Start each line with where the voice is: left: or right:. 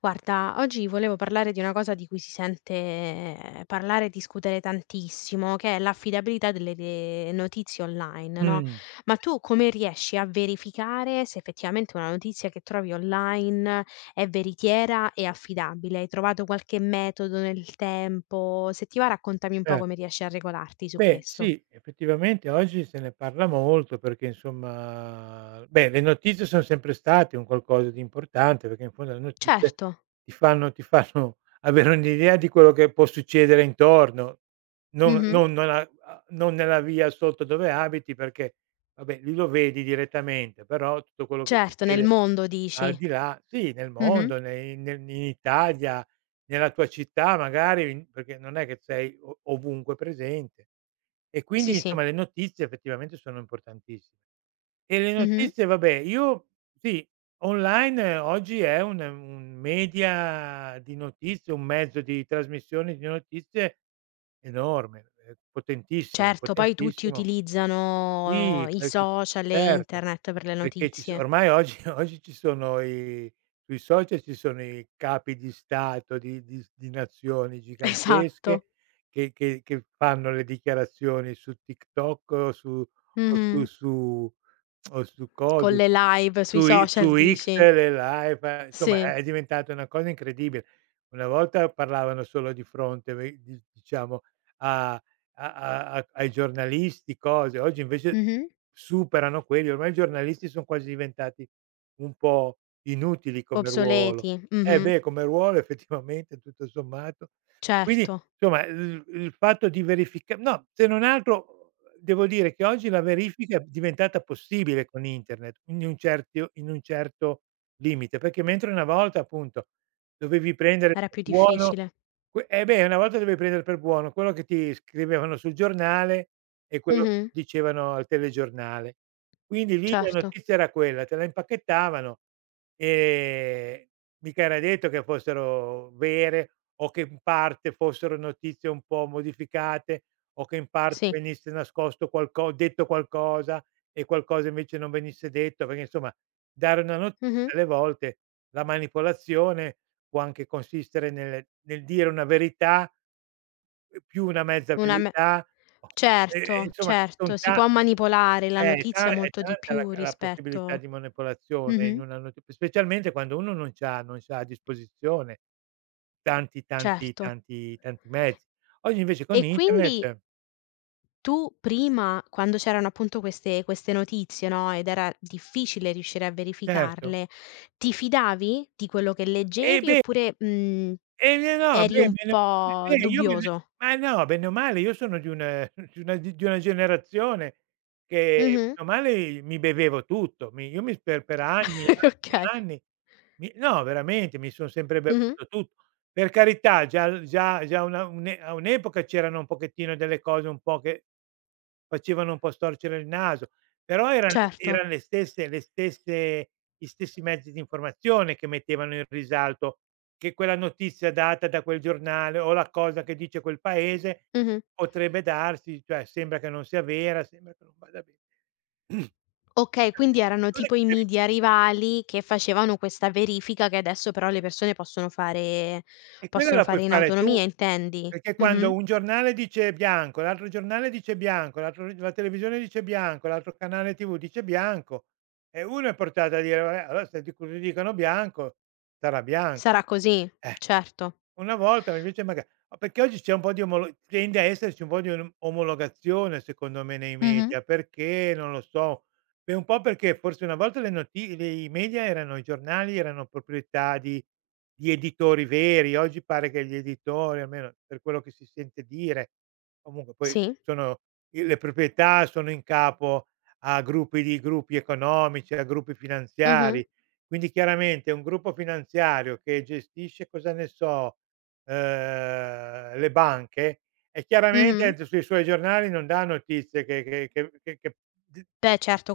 left: Guarda, oggi volevo parlare di una cosa di cui si sente parlare e discutere tantissimo, che è l'affidabilità delle notizie online, no?
right: Mh,
left: Ma tu come riesci a verificare se effettivamente una notizia che trovi online è veritiera e affidabile? Hai trovato qualche metodo nel tempo? Se ti va, raccontami un po'
right: cer
left: come riesci a regolarti su
right: beh
left: questo.
right: sì, effettivamente oggi se ne parla molto perché insomma beh, le notizie son sempre state un qualcosa di importante, perché in fondo le notizie
left: Certo.
right: ti fanno avere un'idea di quello che può succedere intorno, non
left: Mhm.
right: non non a a non nella via sotto dove abiti perché, vabbè, lì lo vedi direttamente, però tutto quello che
left: Certo, nel
right: succede
left: mondo
right: al
left: dici.
right: di là sì, nel
left: Mhm.
right: mondo, nei nel in Italia. Nella tua città magari in perché non è che sei o ovunque presente. E
left: Sì,
right: quindi
left: sì.
right: insomma le notizie effettivamente sono importantissime. E le
left: Mhm.
right: notizie vabbè, io sì, online oggi è un media di notizie, un mezzo di trasmissione di notizie enorme, potentissimo,
left: Certo, poi tutti
right: potentissimo.
left: utilizzano, oh,
right: Sì,
left: i
right: perché
left: social e
right: certo,
left: internet per le
right: perché ci so
left: notizie.
right: ormai oggi oggi ci sono i sui social ci sono i capi di stato di nazioni
left: Esatto.
right: gigantesche che che fanno le dichiarazioni su TikTok o
left: Mh-mh.
right: su o su cosa,
left: Con le
right: su
left: live sui
right: su i
left: social
right: su X,
left: dici?
right: le live, insomma
left: Sì.
right: è diventata una cosa incredibile. Una volta parlavano solo di fronte ve di diciamo a a ai giornalisti, cose. Oggi invece
left: Mh-mh.
right: superano quelli, ormai i giornalisti son quasi diventati un po' inutili come ruolo.
left: Obsoleti.
right: Eh
left: Mh-mh.
right: beh, come ruolo effettivamente tutto sommato. Quindi
left: Certo,
right: insomma il fatto di verifica no, se non altro devo dire che oggi la verifica è diventata possibile con internet, in un certo limite, perché mentre una volta appunto dovevi prendere
left: era
right: per
left: più
right: buono.
left: difficile.
right: Que Eh beh, una volta dovevi prendere per buono quello che ti scrivevano sul giornale e quello che
left: Mh-mh.
right: dicevano al telegiornale. Quindi lì la
left: Certo,
right: notizia era quella, te la impacchettavano e mica era detto che fossero vere o che in parte fossero notizie un po' modificate o che in parte
left: sì.
right: venisse nascosto qualco detto qualcosa e qualcosa invece non venisse detto, perché insomma dare una notizia
left: Mh-mh.
right: alle volte la manipolazione può anche consistere nel dire una verità, più una mezza
left: Una me
right: verità, o- e
left: Certo,
right: insomma son
left: certo, si
right: ta
left: può manipolare la
right: ta
left: notizia
right: è
left: molto di
right: tanta
left: più
right: la possibilità
left: rispetto.
right: di manipolazione in
left: Mh-mh,
right: una noti specialmente quando uno non c'ha a disposizione tanti, tanti,
left: certo.
right: tanti, tanti mezzi. Oggi invece con
left: E quindi,
right: internet
left: tu prima, quando c'erano appunto queste notizie, no, ed era difficile riuscire a
right: certo.
left: verificarle, ti fidavi di quello che leggevi
right: Beh
left: oppure,
right: Ne no,
left: eri
right: beh,
left: un
right: bene
left: po'
right: beh, io bene
left: dubbioso?
right: Ma no, bene o male io sono di una di una generazione che
left: Mh-mh.
right: bene o male mi bevevo tutto, mi io mi per anni, anni e
left: Okay.
right: anni mi no, veramente mi son sempre
left: Mh-mh.
right: bevuto tutto. Per carità, già una un'e a un'epoca c'erano un pochettino delle cose un po' che facevano un po' storcere il naso, però eran
left: Certo.
right: eran le stesse gli stessi mezzi di informazione che mettevano in risalto che quella notizia data da quel giornale o la cosa che dice quel paese
left: Mh-mh.
right: potrebbe darsi, cioè sembra che non sia vera, sembra che non vada bene.
left: Okay, quindi erano
right: Cose
left: tipo
right: che
left: i
right: ti arri-
left: media rivali che facevano questa verifica che adesso però le persone possono fare
right: E quella
left: possono
right: la puoi
left: fare in
right: fare tu,
left: autonomia, intendi?
right: perché
left: Mh-mh.
right: quando un giornale dice bianco, l'altro giornale dice bianco, l'altro la televisione dice bianco, l'altro canale TV dice bianco, e uno è portato a dire: "Vabbè, allora se di dicono bianco, sarà bianco."
left: Sarà così,
right: Eh.
left: certo.
right: Una volta invece maga ma perché oggi c'è un po' di omolo tende a esserci un po' di om omologazione secondo me nei
left: Mh-mh.
right: media, perché non lo so, e un po' perché forse una volta le noti le i media erano i giornali erano proprietà di editori veri, oggi pare che gli editori, almeno per quello che si sente dire, comunque poi
left: Sì.
right: sono i le proprietà sono in capo a gruppi di gruppi economici, a gruppi
left: Mh-mh.
right: finanziari. Quindi chiaramente un gruppo finanziario che gestisce, cosa ne so, le banche, e
left: Mh-mh.
right: chiaramente sui suoi giornali non dà notizie d
left: Beh, certo,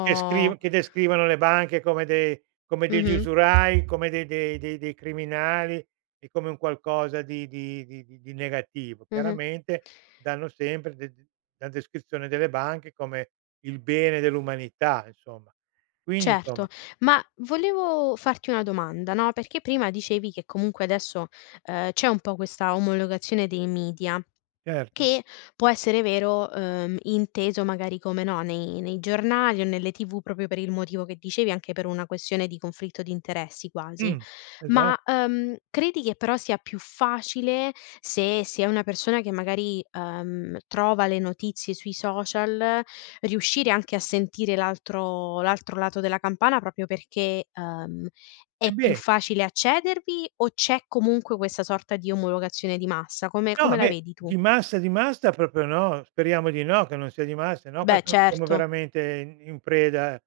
right: che scriv che descrivono le banche come dei come degli
left: Mh-mh,
right: usurai, come dei criminali e come un qualcosa di negativo.
left: mh-mh.
right: Chiaramente danno sempre de d la descrizione delle banche come il bene dell'umanità, insomma. Quindi,
left: Certo,
right: insomma
left: ma volevo farti una domanda, no, perché prima dicevi che comunque adesso, c'è un po' questa omologazione dei media.
right: certo.
left: Che può essere vero, inteso magari come no, nei giornali o nelle TV proprio per il motivo che dicevi, anche per una questione di conflitto di interessi quasi.
right: Mh, esa
left: Ma, credi che però sia più facile se si è una persona che magari, trova le notizie sui social, riuscire anche a sentire l'altro lato della campana proprio perché,
right: e
left: è più
right: beh
left: facile accedervi o c'è comunque questa sorta di omologazione di massa? Come
right: No,
left: come la
right: beh,
left: vedi tu?
right: di massa proprio no, speriamo di no, che non sia di massa, se no qua
left: Beh
right: siamo
left: certo.
right: veramente in preda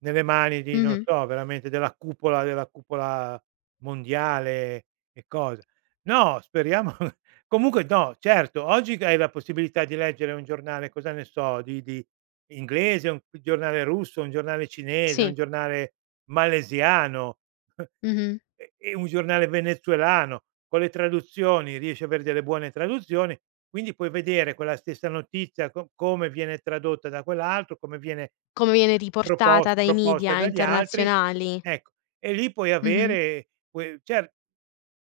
right: nelle mani di non
left: Mh-mh.
right: so, veramente della cupola mondiale e cosa. No, speriamo comunque no, certo, oggi hai la possibilità di leggere un giornale, cosa ne so, di inglese, un giornale russo, un giornale cinese, un
left: Sì.
right: giornale malesiano.
left: Mh-mh.
right: E un giornale venezuelano, con le traduzioni riesci aver delle buone traduzioni, quindi puoi vedere quella stessa notizia co come viene tradotta da quell'altro, come viene
left: Come viene riportata dai
right: proposta
left: media
right: dagli altri,
left: internazionali.
right: ecco. E lì puoi
left: Mh-mh.
right: avere puoi cer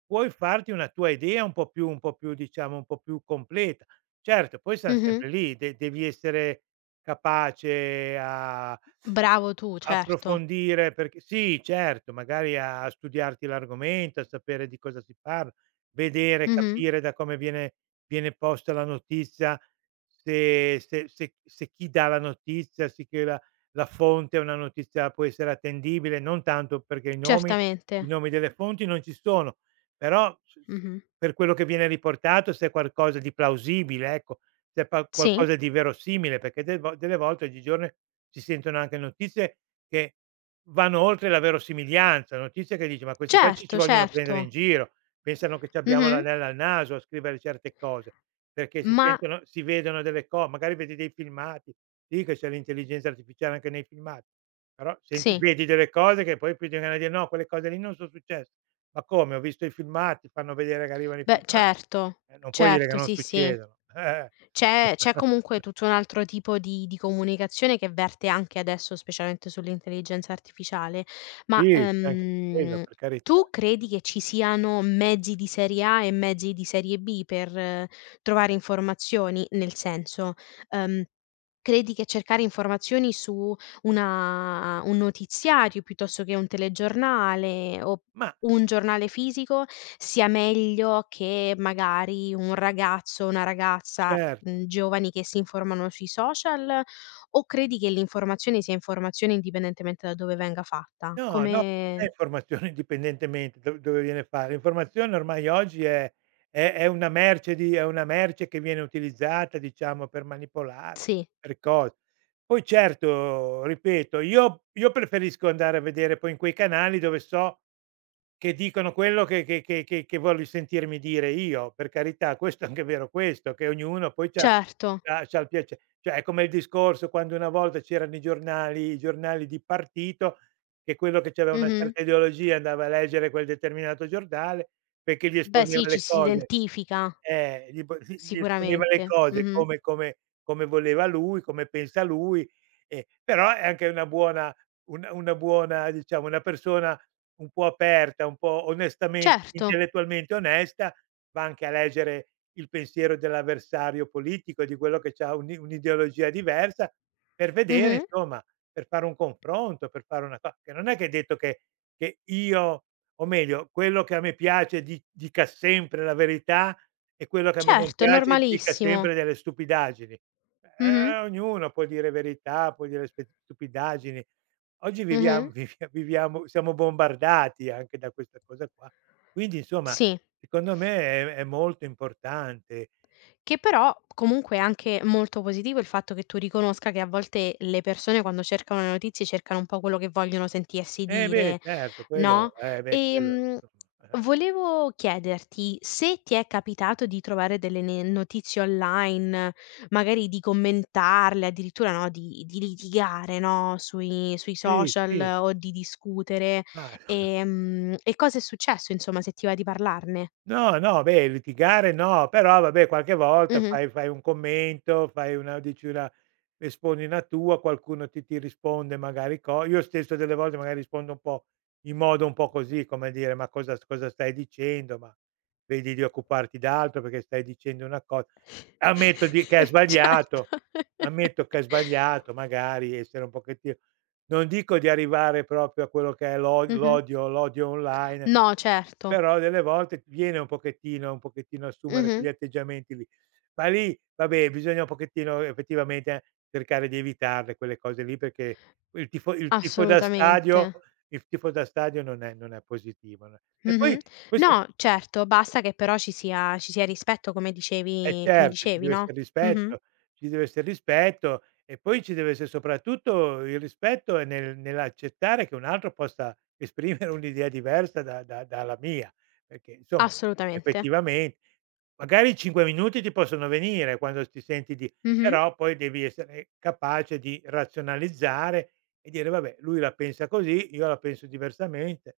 right: puoi farti una tua idea un po' più diciamo, un po' più completa. Certo, poi siam
left: Mh-mh.
right: sempre lì, de devi essere capace
left: Bravo tu,
right: a
left: certo.
right: approfondire perché sì, certo, magari a studiarti l'argomento, a sapere di cosa si parla, vedere,
left: Mh-mh.
right: capire da come viene posta la notizia, se chi dà la notizia, sì che la fonte è una notizia può essere attendibile, non tanto perché
left: Certamente.
right: i nomi delle fonti non ci sono, però s s
left: Mh-mh.
right: per quello che viene riportato se è qualcosa di plausibile, ecco, se è pa
left: Sì.
right: qualcosa di verosimile, perché delle volte oggigiorno si sentono anche notizie che vanno oltre la verosimiglianza, notizie che dici: "Ma questi qua ci
left: Certo,
right: ci vogliono
left: certo.
right: prendere in giro, pensano che c'abbiamo
left: Mh-mh.
right: l'anello al naso a scrivere certe cose", perché si
left: Ma
right: sentono si vedono delle co magari vedi dei filmati, sì che c'è l'intelligenza artificiale anche nei filmati, però senti
left: sì.
right: vedi delle cose che poi ti viene da dire: "No, quelle cose lì non son successe". Ma come? Ho visto i filmati, fanno vedere che arrivano i
left: Beh
right: filma
left: certo,
right: non puoi dire che
left: certo,
right: non
left: sì, sì.
right: succedono.
left: C'è comunque tutto un altro tipo di comunicazione che verte anche adesso, specialmente sull'intelligenza artificiale, ma,
right: Sì, c'è anche quello, per carità.
left: tu credi che ci siano mezzi di serie A e mezzi di serie B per trovare informazioni? Nel senso, ehm, credi che cercare informazioni su una un notiziario piuttosto che un telegiornale o
right: Ma
left: un giornale fisico sia meglio che magari un ragazzo o una ragazza,
right: certo.
left: giovani che si informano sui social, o credi che l'informazione sia informazione indipendentemente da dove venga fatta?
right: No, no, è
left: Come
right: informazione indipendentemente do dove viene fa l'informazione ormai oggi è una merce di è una merce che viene utilizzata diciamo per manipolare,
left: sì,
right: per cose. Poi certo, ripeto, io preferisco andare a vedere poi in quei canali dove so che dicono quello che voglio sentirmi dire io, per carità, questo è anche vero questo, che ognuno poi
left: certo.
right: c'ha il piace cioè è come il discorso quando una volta c'erano i giornali di partito, che quello che c'aveva una
left: Mh-mh.
right: certa ideologia andava a leggere quel determinato giornale perché gli
left: Beh
right: esponeva
left: sì, ci
right: le
left: si
right: cose
left: identifica
right: gli po gli esponeva le
left: sicuramente.
right: cose
left: Mh-mh.
right: come come voleva lui, come pensa lui, e però è anche una buona una buona diciamo, una persona un po' aperta, un po' onestamente
left: Certo.
right: intellettualmente onesta, va anche a leggere il pensiero dell'avversario politico, di quello che c'ha un'ideologia diversa per vedere
left: Mh-mh.
right: insomma per fare un confronto, per fare una cosa, che non è che hai detto che io o meglio quello che a me piace di dica sempre la verità e quello che a me non
left: Certo, è
right: piace dica
left: normalissimo.
right: sempre delle stupidaggini.
left: Mh-mh.
right: Ognuno può dire verità, può dire spe stupidaggini. Oggi
left: Mh-mh.
right: viviam vivia viviamo siamo bombardati anche da questa cosa qua. Quindi insomma,
left: Sì.
right: secondo me è molto importante.
left: Che però comunque è anche molto positivo il fatto che tu riconosca che a volte le persone quando cercano le notizie cercano un po' quello che vogliono sentirsi
right: Eh beh
left: dire,
right: certo, quello
left: no,
right: eh beh, quello
left: ehm,
right: insomma, eh.
left: volevo chiederti se ti è capitato di trovare delle ne notizie online, magari di commentarle, addirittura, no, di litigare, no, sui
right: Sì,
left: social
right: sì,
left: o di discutere,
right: ma
left: e cosa è successo insomma, se ti va di parlarne.
right: no, no, beh, litigare no, però vabbè qualche volta
left: Mh-mh.
right: fai un commento, fai una dici una esponi una tua, qualcuno ti risponde magari co io stesso delle volte magari rispondo un po' in modo un po' così, come dire: "Ma cosa stai dicendo? Ma vedi di occuparti d'altro perché stai dicendo una co." Ammetto di che hai
left: Certo.
right: sbagliato, ammetto che hai sbagliato, magari essere un pochettino, non dico di arrivare proprio a quello che è
left: Mh-mh.
right: l'odio l'odio online,
left: No, certo.
right: però delle volte viene un pochettino assumere quegli
left: Mh-mh.
right: atteggiamenti lì. Ma lì, vabbè, bisogna un pochettino effettivamente cercare di evitarle quelle cose lì, perché il tifo da stadio
left: Assolutamente.
right: il tifo da stadio non è non è positivo, no. E
left: Mh-mh.
right: poi questo.
left: No, certo, basta che però ci sia rispetto come
right: Eh
left: dicevi come
right: certo, ci
left: dicevi,
right: deve essere
left: no. Mh-mh.
right: rispetto, ci deve essere rispetto, e poi ci deve essere soprattutto il rispetto è nell'accettare che un altro possa esprimere un'idea diversa da da dalla mia, perché insomma
left: Assolutamente.
right: effettivamente magari 5 minuti ti possono venire quando ti senti di
left: Mh-mh.
right: però poi devi essere capace di razionalizzare e dire: "Vabbè, lui la pensa così, io la penso diversamente,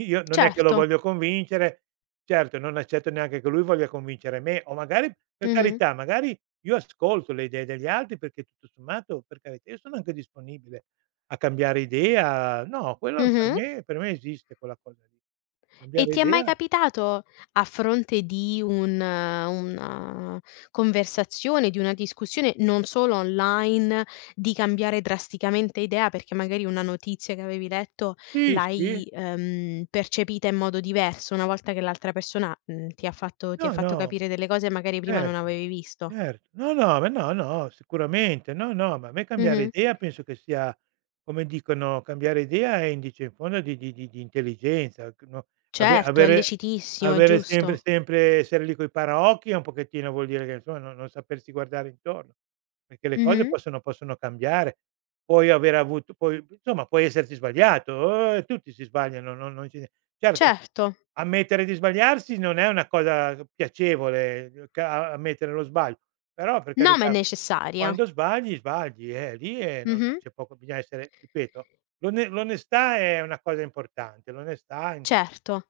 right: io non è che lo
left: Certo.
right: voglio convincere." Certo, non accetto neanche che lui voglia convincere me, o magari per
left: Mh-mh.
right: carità, magari io ascolto le idee degli altri perché tutto sommato, per carità, io sono anche disponibile a cambiare idea. No, quello per
left: Mh-mh.
right: me per me esiste quella cosa lì.
left: E
right: Cambiare
left: ti è mai
right: idea
left: capitato, a fronte di un una conversazione, di una discussione, non solo online, di cambiare drasticamente idea perché magari una notizia che avevi letto
right: sì, sì.
left: l'hai, percepita in modo diverso una volta che l'altra persona, ti ha fatto ti ha
right: No,
left: fatto
right: no.
left: capire delle cose che magari prima non
right: Certo,
left: avevi visto?
right: certo. No, no, ma no, no, sicuramente. No, no, ma a me cambiare
left: Mh-mh.
right: idea penso che sia come dicono, cambiare idea è indice in fondo di intelligenza, c no,
left: Certo, è
right: avere
left: lecitissimo, è
right: avere sempre
left: giusto.
right: sempre essere lì coi paraocchi un pochettino vuol dire che insomma no, non sapersi guardare intorno, perché le cose
left: Mh-mh.
right: possono cambiare. Puoi aver avuto puoi insomma puoi esserti sbagliato, tutti si sbagliano, non non ci certo,
left: Certo.
right: ammettere di sbagliarsi non è una cosa piacevole, ca a ammettere lo sbaglio, però per
left: No, ma è
right: carità
left: necessaria.
right: quando sbagli, sbagli, lì è non
left: Mh-mh.
right: c'è poco, bisogna essere ripeto, l'onestà è una cosa importante, l'onestà in
left: Certo.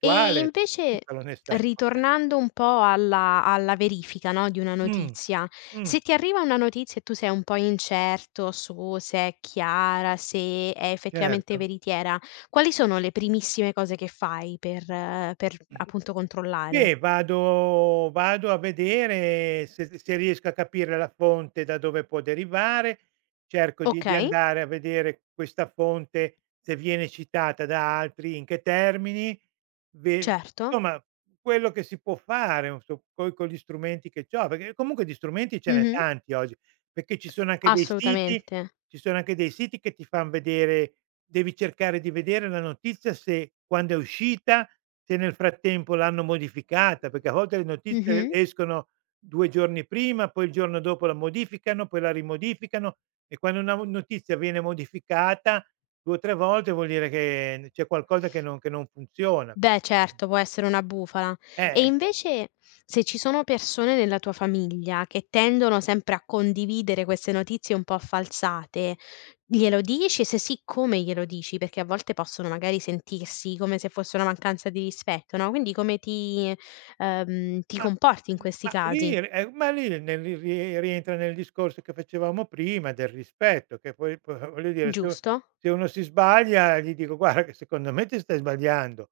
left: E invece,
right: tutta l'onestà è importan
left: ritornando un po' alla verifica, no, di una
right: mh,
left: notizia,
right: mh,
left: se ti arriva una notizia e tu sei un po' incerto su se è chiara, se è effettivamente
right: certo.
left: veritiera, quali sono le primissime cose che fai per appunto controllare?
right: Beh, vado a vedere se se riesco a capire la fonte da dove può derivare, cerco di
left: Okay,
right: andare a vedere questa fonte, se viene citata da altri, in che termini, ve
left: certo.
right: insomma quello che si può fare un so co con gli strumenti che c'ho, perché comunque di strumenti ce n'è
left: Mh-mh.
right: tanti oggi, perché ci sono anche dei siti
left: Assolutamente.
right: ci sono anche dei siti che ti fan vedere, devi cercare di vedere la notizia se quando è uscita, se nel frattempo l'hanno modificata, perché a volte le notizie
left: Mh-mh.
right: escono 2 giorni prima, poi il giorno dopo la modificano, poi la rimodificano, e quando una notizia viene modificata 2 o 3 volte vuol dire che n c'è qualcosa che non funziona.
left: Beh certo, può essere una bufala. E
right: Eh.
left: invece se ci sono persone nella tua famiglia che tendono sempre a condividere queste notizie un po' falsate, glielo dici? Se sì, come glielo dici? Perché a volte possono magari sentirsi come se fosse una mancanza di rispetto, no, quindi come ti
right: Ma
left: comporti in questi casi,
right: ma lì nel ri rie rientra nel discorso che facevamo prima del rispetto, che poi voglio dire,
left: giusto?
right: se uno si sbaglia gli dico: "Guarda che secondo me ti stai sbagliando,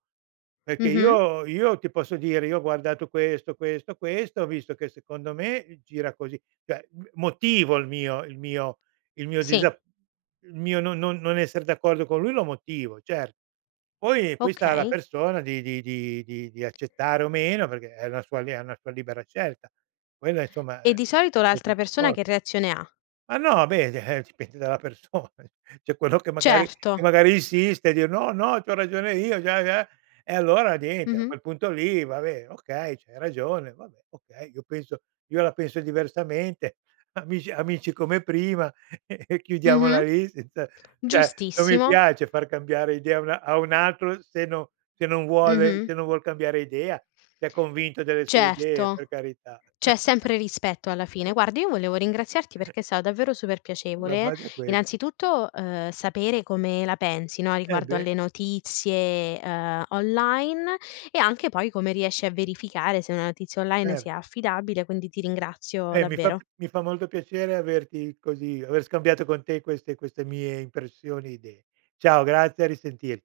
right: perché
left: Mh-mh.
right: io ti posso dire, io ho guardato questo, questo, questo, ho visto che secondo me gira così". Cioè, m motivo il mio
left: Sì,
right: disa il mio non esser d'accordo con lui lo motivo, certo. Poi sta alla
left: okay.
right: persona di di accettare o meno, perché è una sua li è una sua libera scelta. Quella insomma è
left: E
right: è
left: di
right: è
left: solito
right: proprio
left: l'altra persona che reazione ha?
right: ma no, beh, dipende dalla persona. C'è quello
left: Certo.
right: che magari insiste, dire: "No, no, c'ho ragione io, già, già". E allora niente, a
left: Mh-mh.
right: quel punto lì, vabbè, okay, c'hai ragione, vabbè, okay, io la penso diversamente, amici amici come prima, e chiudiamola
left: Mh-mh.
right: lì senza, cioè, non mi
left: Giustissimo.
right: piace far cambiare idea a una a un altro se no se non vuole,
left: Mh-mh.
right: se non vuol cambiare idea, se è convinto delle sue idee, per
left: Certo,
right: carità.
left: c'è sempre rispetto alla fine. Guarda, io volevo ringraziarti perché è stato davvero super
right: La
left: piacevole, eh.
right: base è quella.
left: Innanzitutto, sapere come la pensi, no,
right: Eh
left: riguardo
right: beh,
left: alle notizie, online e anche poi come riesci a verificare se una notizia online
right: cer
left: sia affidabile, quindi ti ringrazio
right: beh,
left: davvero.
right: mi fa molto piacere averti così aver scambiato con te queste queste mie impressioni e idee. Ciao, grazie, a risentir